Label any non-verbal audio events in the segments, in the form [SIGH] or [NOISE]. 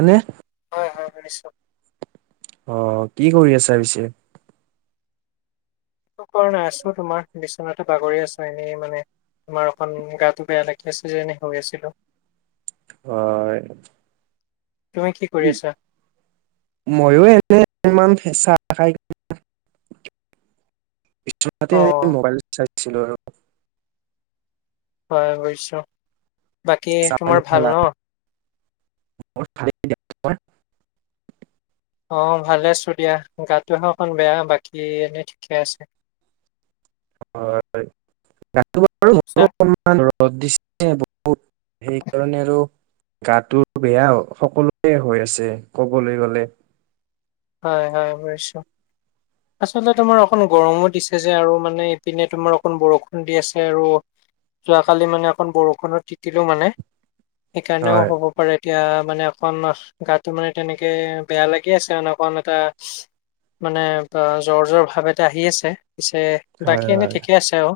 এনে। হয় হয় শুনিছোঁ। অ', কি কৰি আছা পিছে? একো কৰা নাই আছোঁ তোমাৰ বিছনাতে বাগৰি আছো এনেই মানে তোমাৰ অকণ গাটো বেয়া লাগি আছে যে এনে শুই আছিলো। হয়। তুমি কি কৰি আছা। মও এনে ইমান চাহ খাই বিচনাতে অ এনে মোবাইল চাইছিলোঁ আৰু। হয় [UNINTELLIGIBLE] বাকী চাহ পানী তোমাৰ ভাল খালা ন মই খোৱাই নাই তই। অ', ভালে আছোঁ দিয়া গাটোহে অকণ বেয়া বাকী এনেই ঠিকে আছে। হয়, হয় গাটো বাৰু আচ্ছা মোৰো অলপ বেয়া। ৰ'দ দিছে বহুত সেইকাৰণে আৰু। গাটো বেয়া সকলোয়ে হৈ আছে কবলৈ গ'লে। হয়, হয় বুজিছোঁ। [INAUDIBLE] আচলতে তোমাৰ অকণ গৰমো দিছে যে আৰু মানে ইপিনে তোমাৰ অকন বৰষুণ দি আছে আৰু। যোৱাকালি মানে অকমান বৰষুণত তিতিলো মানে হয় সেইকাৰণেও হ'ব এতিয়া মানে অকন গাটো মানে তেনেকৈ বেয়া লাগি আছে অকণ অন এটা মানে জ্বৰ জ্বৰ ভাৱ এটা আহি আছে পিছে বাকী হয় এনে হয় ঠিকে আছে আৰু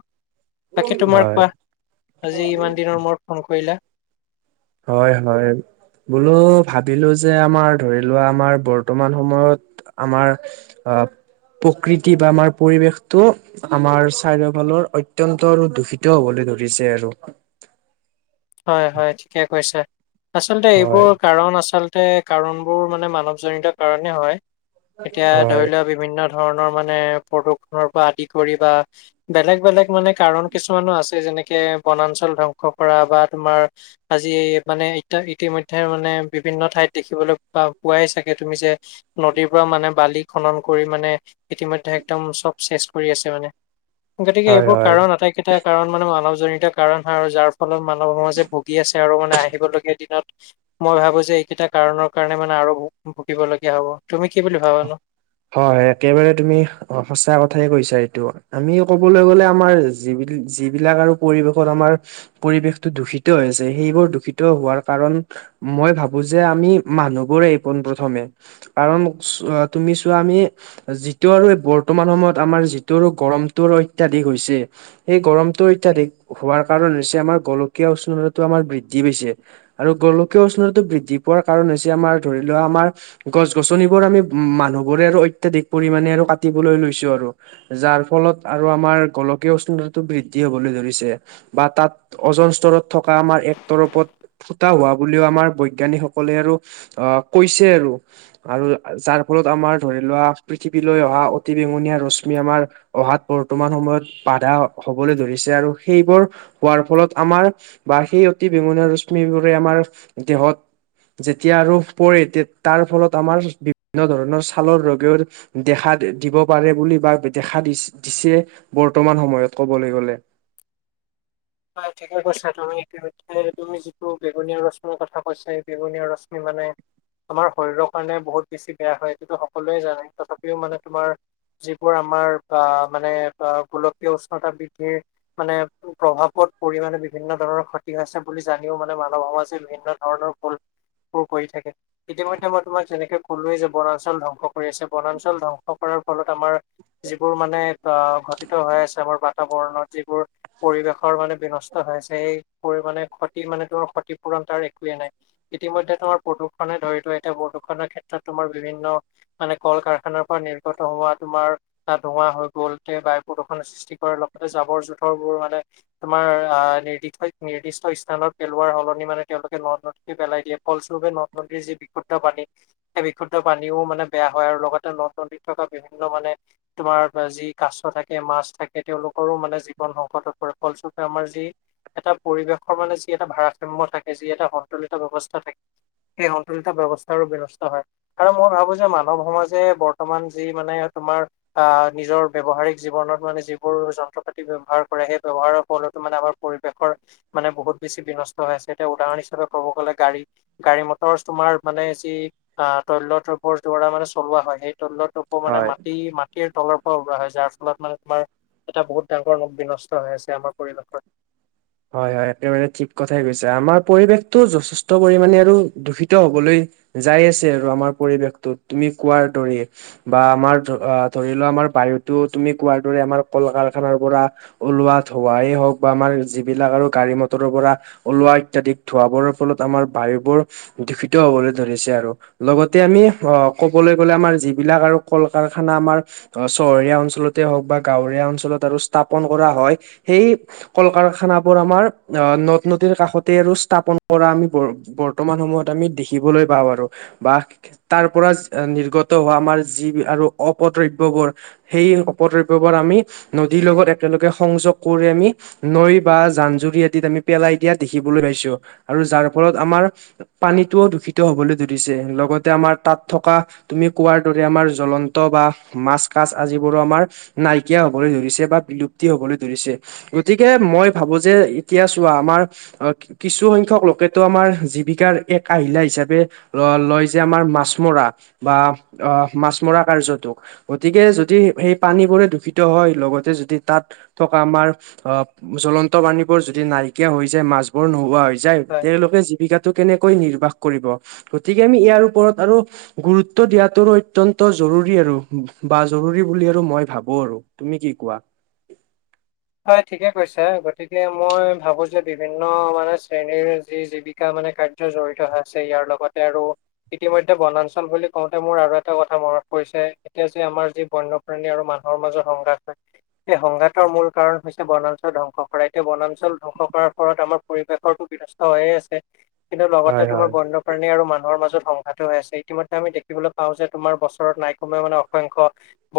বাকী তোমাৰ হয় কোৱা আজি ইমান দিনৰ মোৰত ফোন কৰিলা। হয়, হয়। বোলো ভাবিলোঁ যে আমাৰ ধৰি লোৱা আমাৰ বৰ্তমান সময়ত আমাৰ আহ প্ৰকৃতি বা আমাৰ পৰিৱেশটো আমাৰ চাৰিওফালৰ অত্যন্ত আৰু দূষিত হবলৈ ধৰিছে আৰু। হয়, হয় ঠিকে কৈছে আচলতে হয় এইবোৰ কাৰণ আচলতে কাৰণবোৰ মানে মানৱজনিত কাৰণে হয় এতিয়া ধৰি হয় লোৱা বিভিন্ন ধৰণৰ মানে প্ৰদূষনৰৰ পৰা আদি কৰি বা বেলেগ, বেলেগ মানে কাৰণ কিছুমানো আছে যেনেকে বনাঞ্চল ধ্বংস কৰা বা তোমাৰ আজি মানে ই ইতিমধ্যে মানে বিভিন্ন ঠাইত দেখিবলৈ প পোৱাই চাগে তুমি যে নদীৰ পৰা মানে বালি খনন কৰি মানে ইতিমধ্যে একদম চব চেচ কৰি আছে মানে গতিকে হয় এইবোৰ কাৰণ হয় আটাইকেইটা কাৰণ মানে মানৱজনিত কাৰণ হয় আৰু যাৰ ফলত মানৱ সমাজে ভুগি আছে আৰু মানে আহিবলগীয়া দিনত মই ভাবো যে এইকেইটা কাৰনৰ কাৰণে মানে আৰু ভুগিব লগীয়া হব তুমি কি বুলি ভাবানো? হয়-হয় একেবাৰে তুমি অ, সঁচা কথাই কৈছা এইটো আমি কবলৈ গলে আমাৰ যিবিল যিবিলাক আৰু পৰিৱেশত আমাৰ, পৰিৱেশটো দূষিত হৈ আছে সেইবোৰ দূষিত হোৱাৰ কাৰণ, মই ভাবো যে আমি মানুহবোৰে পোন প্ৰথমে কাৰণ, তুমি চোৱা আমি, যিটো আৰু বৰ্তমান সময়ত আমাৰ যিটো আৰু গৰমটোৰ অত্যাধিক হৈছে। এই গৰমটো অত্যাধিক হোৱাৰ কাৰণ হৈছে আমাৰ গোলকীয়া উষ্ণতাটো আমাৰ বৃদ্ধি পাইছে। আৰু গোলকীয় উষ্ণতাটো বৃদ্ধি পোৱাৰ কাৰণ হৈছে আমাৰ ধৰি লোৱা আমাৰ গছ-গছনি। আমি মানুহবোৰে আৰু অত্যাধিক পৰিমানে আৰু কাটিবলৈ লৈছো আৰু। যাৰ ফলত আৰু আমাৰ গোলকীয় উষ্ণতাটো বৃদ্ধি হবলৈ ধৰিছে। বা তাত অজন স্তৰত থকা আমাৰ এক তৰপত ফুটা হোৱা বুলিও আমাৰ বৈজ্ঞানিকসকলে আৰু আহ কৈছে আৰু আ, যাৰ ফলত আমাৰ ধৰি লোৱা পৃথিৱীলৈ অহা অতি বেঙুনীয়া ৰশ্মি আমাৰ, অহাত বৰ্তমান সময়ত বাধা হবলৈ ধৰিছে আৰু সেইবোৰ হোৱাৰ ফলত আমাৰ, বা সেই অতি বেঙুনীয়া ৰশ্মিবোৰে আমাৰ দেহত যেতিয়া ৰ আৰু পৰে তাৰ ফলত আমাৰ বিভিন্ন ধৰণৰ ছালৰ ৰোগেও দেখা দিব পাৰে বুলি বা দেখা দি দিছে। বৰ্তমান সময়ত ক'বলে গ'লে। হয় ঠিকে কৈছা তুমি ইতিমধ্যে তুমি যিটো বেগুনীয়া ৰশ্মিৰ কথা কৈছা সেই বেগুনীয়া ৰশ্মি মানে, আমাৰ শৰীৰৰ কাৰণে বহুত বেছি বেয়া হয় এইটোতো সকলোৱে জানে তথাপিও মানে তোমাৰ যিবোৰ আমাৰ বা মানে গোলকীয় উষ্ণতা বৃদ্ধিৰ মানে প্ৰভাৱ, পৰিমাণে বিভিন্ন ধৰণৰ খতি আছে বুলি জানিও মানে মানৱ সমাজে বিভিন্ন ধৰণৰ ফল কৰি থাকে। ইতিমধ্যে মই তোমাক যেনেকে কলোৱেই যে বনাঞ্চল ধ্বংস কৰি আছে বনাঞ্চল ধ্বংস কৰাৰ ফলত আমাৰ, যিবোৰ মানে অ ঘটিত হৈ আছে আমাৰ বাতাবৰণত যিবোৰ পৰিৱেশ, ৰ মানে বিনষ্ট হৈ আছে, সেই পৰিমানে ক্ষতি মানে ত ক্ষতিপূৰণ তাৰ একোৱে নাই। ইতিমধ্যে তোমাৰ প্ৰদূষণে ধৰিতো এতিয়া প্ৰদূষণৰ ক্ষেত্ৰত তোমাৰ বিভিন্ন, মানে কল কাৰখানাৰ পৰা নিৰ্গত হোৱা তোমাৰ তাত ধোৱা হৈ গ'ল তে বায়ু প্ৰদূষণৰ সৃষ্টি কৰে লগতে জাবৰ জোথৰবোৰ মানে তোমাৰ আহ নিৰ্দিষ্ট নিৰ্দিষ্ট স্থানত পেলোৱাৰ সলনি মানে তেওঁলোকে ন, পেলাই দিয়ে ফলস্বৰূপে নদী নদীৰ যি বিশুদ্ধ পানীত বিশুদ্ধ পানীও মানে বেয়া হয় আৰু লগতে নদ নদীত থকা বিভিন্ন মানে, তোমাৰ যি কাছ থাকে মাছ থাকে তেওঁলোকৰো মানে জীৱন সংকটত পৰে। ফল স্বৰূপে আমাৰ যি এটা পৰিৱেশৰ মানে যি এটা ভাৰাসাম্য থাকে যি এটা সন্তুলিত ব্যৱস্থা থাকে। সেই সন্তুলিত ব্যৱস্থাৰো ব্যৱস্থা হয়। আৰু মই ভাবো যে মানৱ সমাজে বৰ্তমান যি মানে তোমাৰ অ' নিজৰ ব্যৱহাৰিক জীৱনত মানে যিবোৰ যন্ত্ৰ পাতি ব্যৱহাৰ কৰে। সেই ব্যৱহাৰৰ ফলতো মানে আমাৰ পৰিবেশ ধৰ মানে বহুত বেছি বিনষ্ট হৈ আছে এতিয়া উদাহৰণ হিচাপে ক'ব গ'লে গাড়ী। গাড়ী মটৰ তোমাৰ মানে যি অ' তৈলবৰ দা মানে চলোৱা হয় সেই তৈল, মানে হয় মাটি মাটিৰ তলৰ পৰা ওলোৱা হয় যাৰ ফলত মানে তোমাৰ এটা বহুত ডাঙৰ বিনষ্ট হৈ আছে আমাৰ পৰিৱেশত। হয়-হয় একেবাৰে ঠিক কথাই কৈছে, আমাৰ পৰিৱেশটো যথেষ্ট পৰিমামানে আৰু দূষিত হ'বলৈ যায় আছে আৰু আমাৰ পৰিৱেশটো তুমি কোৱাৰ দৰে। বা আমাৰ ধ ধৰি লোৱা আমাৰ বাহুতো তুমি কোৱাৰ দৰে আমাৰ কল কাৰখানাৰ পৰা ওলোৱা ধোৱাই হওঁক বা আমাৰ যিবিলাক আৰু গাড়ী মটৰৰ পৰা ওলোৱা ইত্যাদিক ধোৱা বৰৰ ফলত আমাৰ বায়ুবোৰ দূষিত হ'বলৈ ধৰিছে আৰু। লগতে আমি অ ক'বলৈ গ'লে আমাৰ যিবিলাক আৰু কল কাৰখানা আমাৰ অ চহৰীয়া অঞ্চলতে হওঁক বা গাঁৱৰীয়া অঞ্চলত আৰু স্থাপন কৰা হয়। সেই কল কাৰখা খানাবোৰ আমাৰ অ নদ-নদীৰ কাষতে আৰু স্থাপন কৰা আমি বৰ্তমান সময়ত আমি দেখিবলৈ পাওঁ আৰু বা তাৰ পৰা নিৰ্গত হোৱা আমাৰ যি আৰু অপদ্ৰব্যবোৰ সেই অপদ্ৰব্যবোৰ আমি নদীৰ লগত একেলগে সংযোগ কৰি আমি নৈ বা জান জুৰি আদিত আমি পেলাই দিয়া দেখিবলৈ পাইছো আৰু যাৰ ফলত আমাৰ পানীটোও দূষিত হ'বলৈ ধৰিছে। লগতে আমাৰ তাত থকা তুমি কোৱাৰ দৰে আমাৰ জ্বলন্ত বা মাছ-কাছ আজিবোৰো আমাৰ নাইকিয়া হ'বলৈ ধৰিছে বা বিলুপ্তি হ'বলৈ ধৰিছে। গতিকে মই ভাবো যে এতিয়া চোৱা আমাৰ অ কিছু সংখ্যক লোকেতো আমাৰ জীৱিকাৰ এক আহিলা হিচাপে ল লয় যে আমাৰ মাছ মৰা বা অ মাছ মৰা কাৰ্যটো গতিকে যদি সেই পানীবোৰে দূষিত হয় লগতে যদি তাত থকা আমাৰ অ জ্বলন্ত জ্বলন্ত পানীবোৰ যদি নাইকিয়া হৈ যায় মাছবোৰ নোহোৱা হৈ যায়, হয়। তেওঁলোকে যি জীবিকাটো কেনেকৈ নিৰ্বাহ কৰিব, গতিকে আমি ইয়াৰ ওপৰত আৰু গুৰুত্ব দিয়াতটো অত্যন্ত জৰুৰী আৰু বা জৰুৰী বুলি আৰু মই ভাবো আৰু। তুমি কি কোৱা? হয় ঠিকে কৈছা। গতিকে মই ভাবো যে বিভিন্ন মানে শ্ৰেণীৰ যি জীবি কা মানে কাৰ্য জড়িত আছে ইয়াৰ লগতে আৰু ইতিমধ্যে বনাঞ্চল বুলি কওঁতে মোৰ আৰু এটা কথা মনত পৰিছে। এতিয়া যে আমাৰ যি বন্যপ্ৰাণী আৰু মানুহৰ মাজত সংঘাত হয় সেই সংঘাতৰ মূল কাৰণ হৈছে বনাঞ্চল ধ্বংস কৰা। এতিয়া বনাঞ্চল ধ্বংস কৰাৰ ফলত আমাৰ পৰিৱেশৰ সু হৈয়ে আছে। কিন্তু লগতে হয় তোমাৰ হয় বন্য কাৰণে আৰু মানুহৰ মাজত সংঘাত হৈ আছে। ইতিমধ্যে আমি দেখিবলৈ পাওঁ যে তোমাৰ বছৰত নাই কমেও মানে অসংখ্য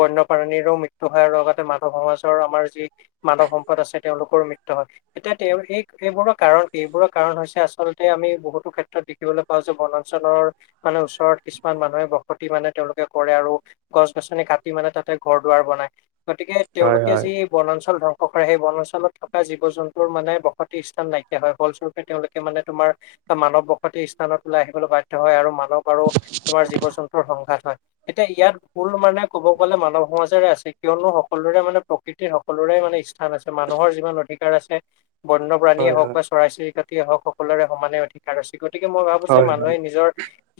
বন্যপ্ৰাণীৰো মৃত্যু হোৱাৰ লগতে মাধৱ সমাজৰ আমাৰ যি মানৱ সম্পদ আছে তেওঁলোকৰো মৃত্যু হয়। এতিয়া তেওঁ এই এইবোৰৰ কাৰণ কি এইবোৰক কাৰণ হৈছে আচলতে আমি বহুতো ক্ষেত্ৰত দেখিবলৈ পাওঁ যে বনাঞ্চলৰ মানে ওচৰত কিছুমান মানুহে বসতি মানে তেওঁলোকে কৰে আৰু গছ-গছনি কাটি মানে তাতে ঘৰ দুৱাৰ বনাই। গতিকে হয় তেওঁলোকে হয় যি বনাঞ্চল ধ্বংস কৰে। সেই বনাঞ্চলত থকা জীৱ-জন্তুৰ মানে বসতি স্থান নাইকিয়া হয়। ফল তেওঁলোকে মানে তোমাৰ মানৱ বসতি স্থানত ওলাই আহিবলৈ বাধ্য হয় আৰু [UNINTELLIGIBLE] আৰু তোমাৰ জীৱ-জন্তুৰ সংঘাত হয়। এতিয়া ইয়াত ভুল মানে ক'ব গ'লে মানৱ সমাজেৰে আছে। কিয়নো সকলোৰে মানে প্ৰকৃতি সকলোৰে মানে স্থান আছে। মানুহৰ যিমান অধিকাৰ আছে, বন্যপ্ৰাণীয়ে হয় হয় হওক হয় বা চৰাই-চিৰিকাটিয়ে হওক সকলোৰে সমানে অধিকাৰ আছে। গতিকে মই ভাবো যে হয় মানুহে নিজৰ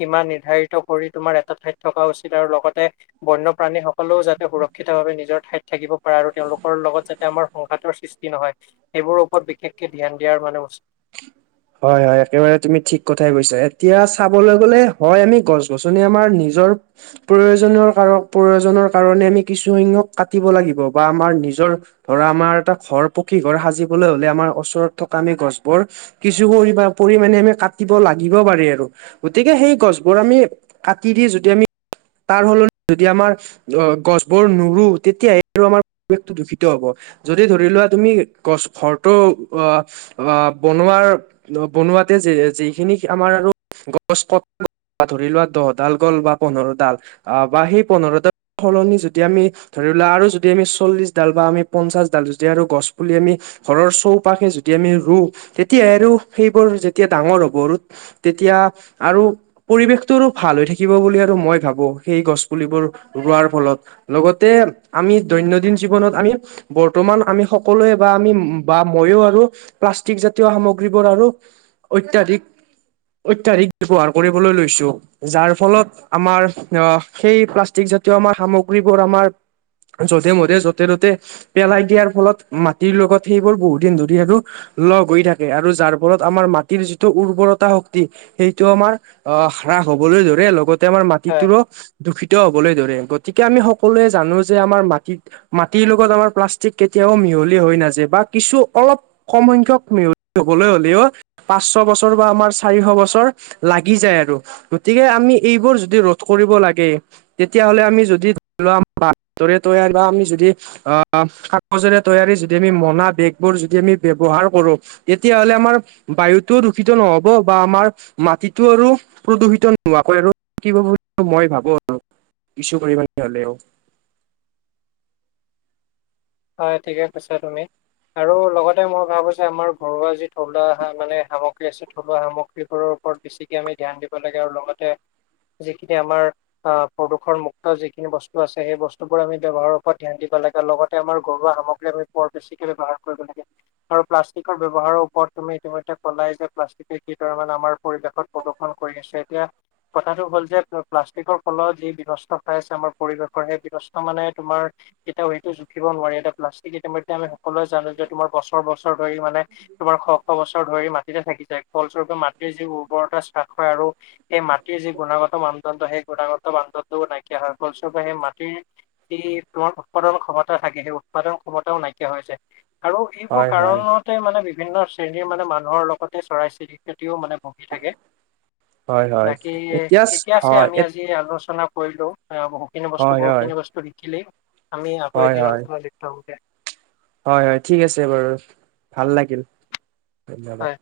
সিমান নিৰ্ধাৰিত কৰি তোমাৰ এটা ঠাইত থকা উচিত আৰু লগতে বন্যপ্ৰাণীসকলেও যাতে সুৰক্ষিতভাৱে নিজৰ ঠাইত থাকিব পাৰে আৰু তেওঁলোকৰ লগত যাতে আমাৰ সংঘাতৰ সৃষ্টি নহয়। সেইবোৰৰ ওপৰত বিশেষকে ধ্যান দিয়াৰ মানে উচ হয় হয় একেবাৰে তুমি ঠিক কথাই কৈছা। এতিয়া চাবলৈ গলে হয় আমি গছ-গছনি আমাৰ নিজৰ প্ৰয়োজনৰ কাৰক, প্ৰয়োজনৰ কাৰণে আমি কিছুসংখ্যক কাটিব লাগিব বা আমাৰ নিজৰ ধৰা আমাৰ এটা ঘৰ পকী ঘৰ সাজিবলৈ হ'লে আমাৰ ওচৰত থকা আমি গছবোৰ কিছু পৰি পৰিমাণে আমি কাটিব লাগিব পাৰি আৰু। গতিকে সেই গছবোৰ আমি কাটি দি যদি আমি তাৰ সলনি যদি আমাৰ অ গছবোৰ নুৰো তেতিয়ে আৰু আমাৰ পৰিৱেশটো দূষিত হ'ব। যদি ধৰি লোৱা তুমি গছ ঘৰটো অ অ বনৱাৰ বনোৱাতে যিখিনি আমাৰ আৰু গছ ক ধৰি লোৱা দহডাল গ'ল বা পোন্ধৰ ডাল অ বা সেই পোন্ধৰডাল সলনি যদি আমি ধৰি লোৱা আৰু যদি আমি চল্লিছ ডাল বা আমি পঞ্চাশ ডাল যদি আৰু গছ পুলি আমি ঘৰৰ চৌপাশে যদি আমি ৰুওঁ, তেতিয়া আৰু সেইবোৰ যেতিয়া ডাঙৰ হ'ব আৰু তেতিয়া আৰু পৰিৱেশটোৰো ভাল হৈ থাকিব বুলি আৰু মই ভাবোঁ, সেই গছ পুলিবোৰ ৰুৱাৰ ফলত। লগতে আমি দৈনন্দিন জীৱনত আমি বৰ্তমান আমি সকলোৱে বা আমি বা মইয়ো আৰু প্লাষ্টিক সামগ্ৰীবোৰ আৰু অত্যাধিক-অত্যাধিক ব্যৱহাৰ কৰিবলৈ লৈছোঁ। যাৰ ফলত আমাৰ অহ, সেই প্লাষ্টিক জাতীয় আমাৰ সামগ্ৰীবোৰ আমাৰ যধে-মধে যতে-ততে পেলাই দিয়াৰ ফলত মাটিৰ লগত সেইবোৰ বহুত দিন ধৰি আৰু লগ গৈ থাকে আৰু যাৰ ফলত আমাৰ মাটিৰ যিটো উৰ্বৰতা শক্তি সেইটো আমাৰ অহ, হ্ৰাস হ'বলৈ ধৰে লগতে আমাৰ হয় মাটিটোৰ দূষিত হ'বলৈ ধৰে গতিকে আমি সকলোৱে জানোঁ যে আমাৰ মাটিত মাটিৰ লগত আমাৰ প্লাষ্টিক কেতিয়াও মিহলি হৈ নাযায় বা কিছু অলপ কম সংখ্যক মিহলি হ'বলৈ হ'লেও পাঁচশ বছৰ বা আমাৰ চাৰিশ বছৰ লাগি যায় আৰু। গতিকে আমি এইবোৰ যদি ৰোধ কৰিব লাগে। তেতিয়াহ'লে আমি যদি ধৰি লোৱা [UNINTELLIGIBLE] তৈয়াৰ বা আমি যদি অহ, কাগজৰে তৈয়াৰী যদি আমি মোনা বেগবোৰ যদি আমি ব্যৱহাৰ কৰোঁ। তেতিয়াহ'লে আমাৰ বায়ুটোও দূষিত নহ'ব বা আমাৰ মাটিতটো আৰু প্ৰদূষিত নোৱাকৈ আৰু থাকিব বুলি মই ভাবোঁ আৰু কিছুপৰিমাণে হ'লেও। হয়, ঠিকে কৈছা তুমি। আৰু লগতে মই ভাবোঁ যে আমাৰ ঘৰুৱা যি থলুৱা মানে সা-সামগ্ৰী আছে থলুৱা সামগ্ৰীবোৰৰ ওপৰত বেছিকে আমি ধ্যান দিব লাগে আৰু লগতে যিখিনি আমাৰ অহ প্ৰদূষণ মুুক্ত যিখিনি বস্তু আছে, সেই বস্তুবোৰ আমি ব্যৱহাৰৰ ওপৰত ধ্যান দিব লাগে। লগত আমাৰ ঘৰুৱা সামগ্ৰী আমি বৰ বেছিকে ব্যৱহাৰ কৰিব লাগে। আৰু প্লাষ্টিকৰ ব্যৱহাৰৰ ওপৰত তুমি ইতিমধ্যে কলাই যে প্লাষ্টিকে কি তাৰমানে আমাৰ পৰিৱেশত প্ৰদূষন কৰি আছে এতিয়া। কথাটো হ'ল যে প্লা-প্লাষ্টিকৰ ফলত যি বিনষ্ট পাই আছে আমাৰ পৰিৱেশৰ সেই বিনষ্ট মানে তোমাৰ কেতিয়াও সেইটো জুখিব নোৱাৰে, এতিয়া প্লাষ্টিক ইতিমধ্যে আমি সকলোৱে জানো যে তোমাৰ বছৰ বছৰ ধৰি মানে তোমাৰ শ শ বছৰ ধৰি মাটিতে থাকি যায় ফলস্বৰূপে মাটিৰ যি উৰ্বৰতা নাশ হয় আৰু এই মাটি মাটিৰ যি গুণাগত মানদণ্ড সেই গুণাগত মানদণ্ডও নাইকিয়া হয়, ফলস্বৰূপে সেই মাটিৰ যি তোমাৰ উৎপাদন ক্ষমতা থাকে সেই উৎপাদন ক্ষমতাও নাইকিয়া হৈছে আৰু এইবোৰ হয় হয় কাৰণত তে মানে বিভিন্ন শ্ৰেণীৰ মানে মানুহৰ লগতে চৰাই-চিৰিকতিও মানে ভোগি থাকে। হয় হয় বাকী এতিয়া ঠিকে আছে, হয় আমি আজি আলোচনা কৰিলোঁ। বহুখিনি বস্তু, হয় হয় বহুখিনি বস্তু শিকিলি। আমি আকৌ হয় হয় এদিন অঞ্চলৰ হয়, হয়, ঠিক আছে বাৰু ভাল লাগিল। ধন্যবাদ। হয়।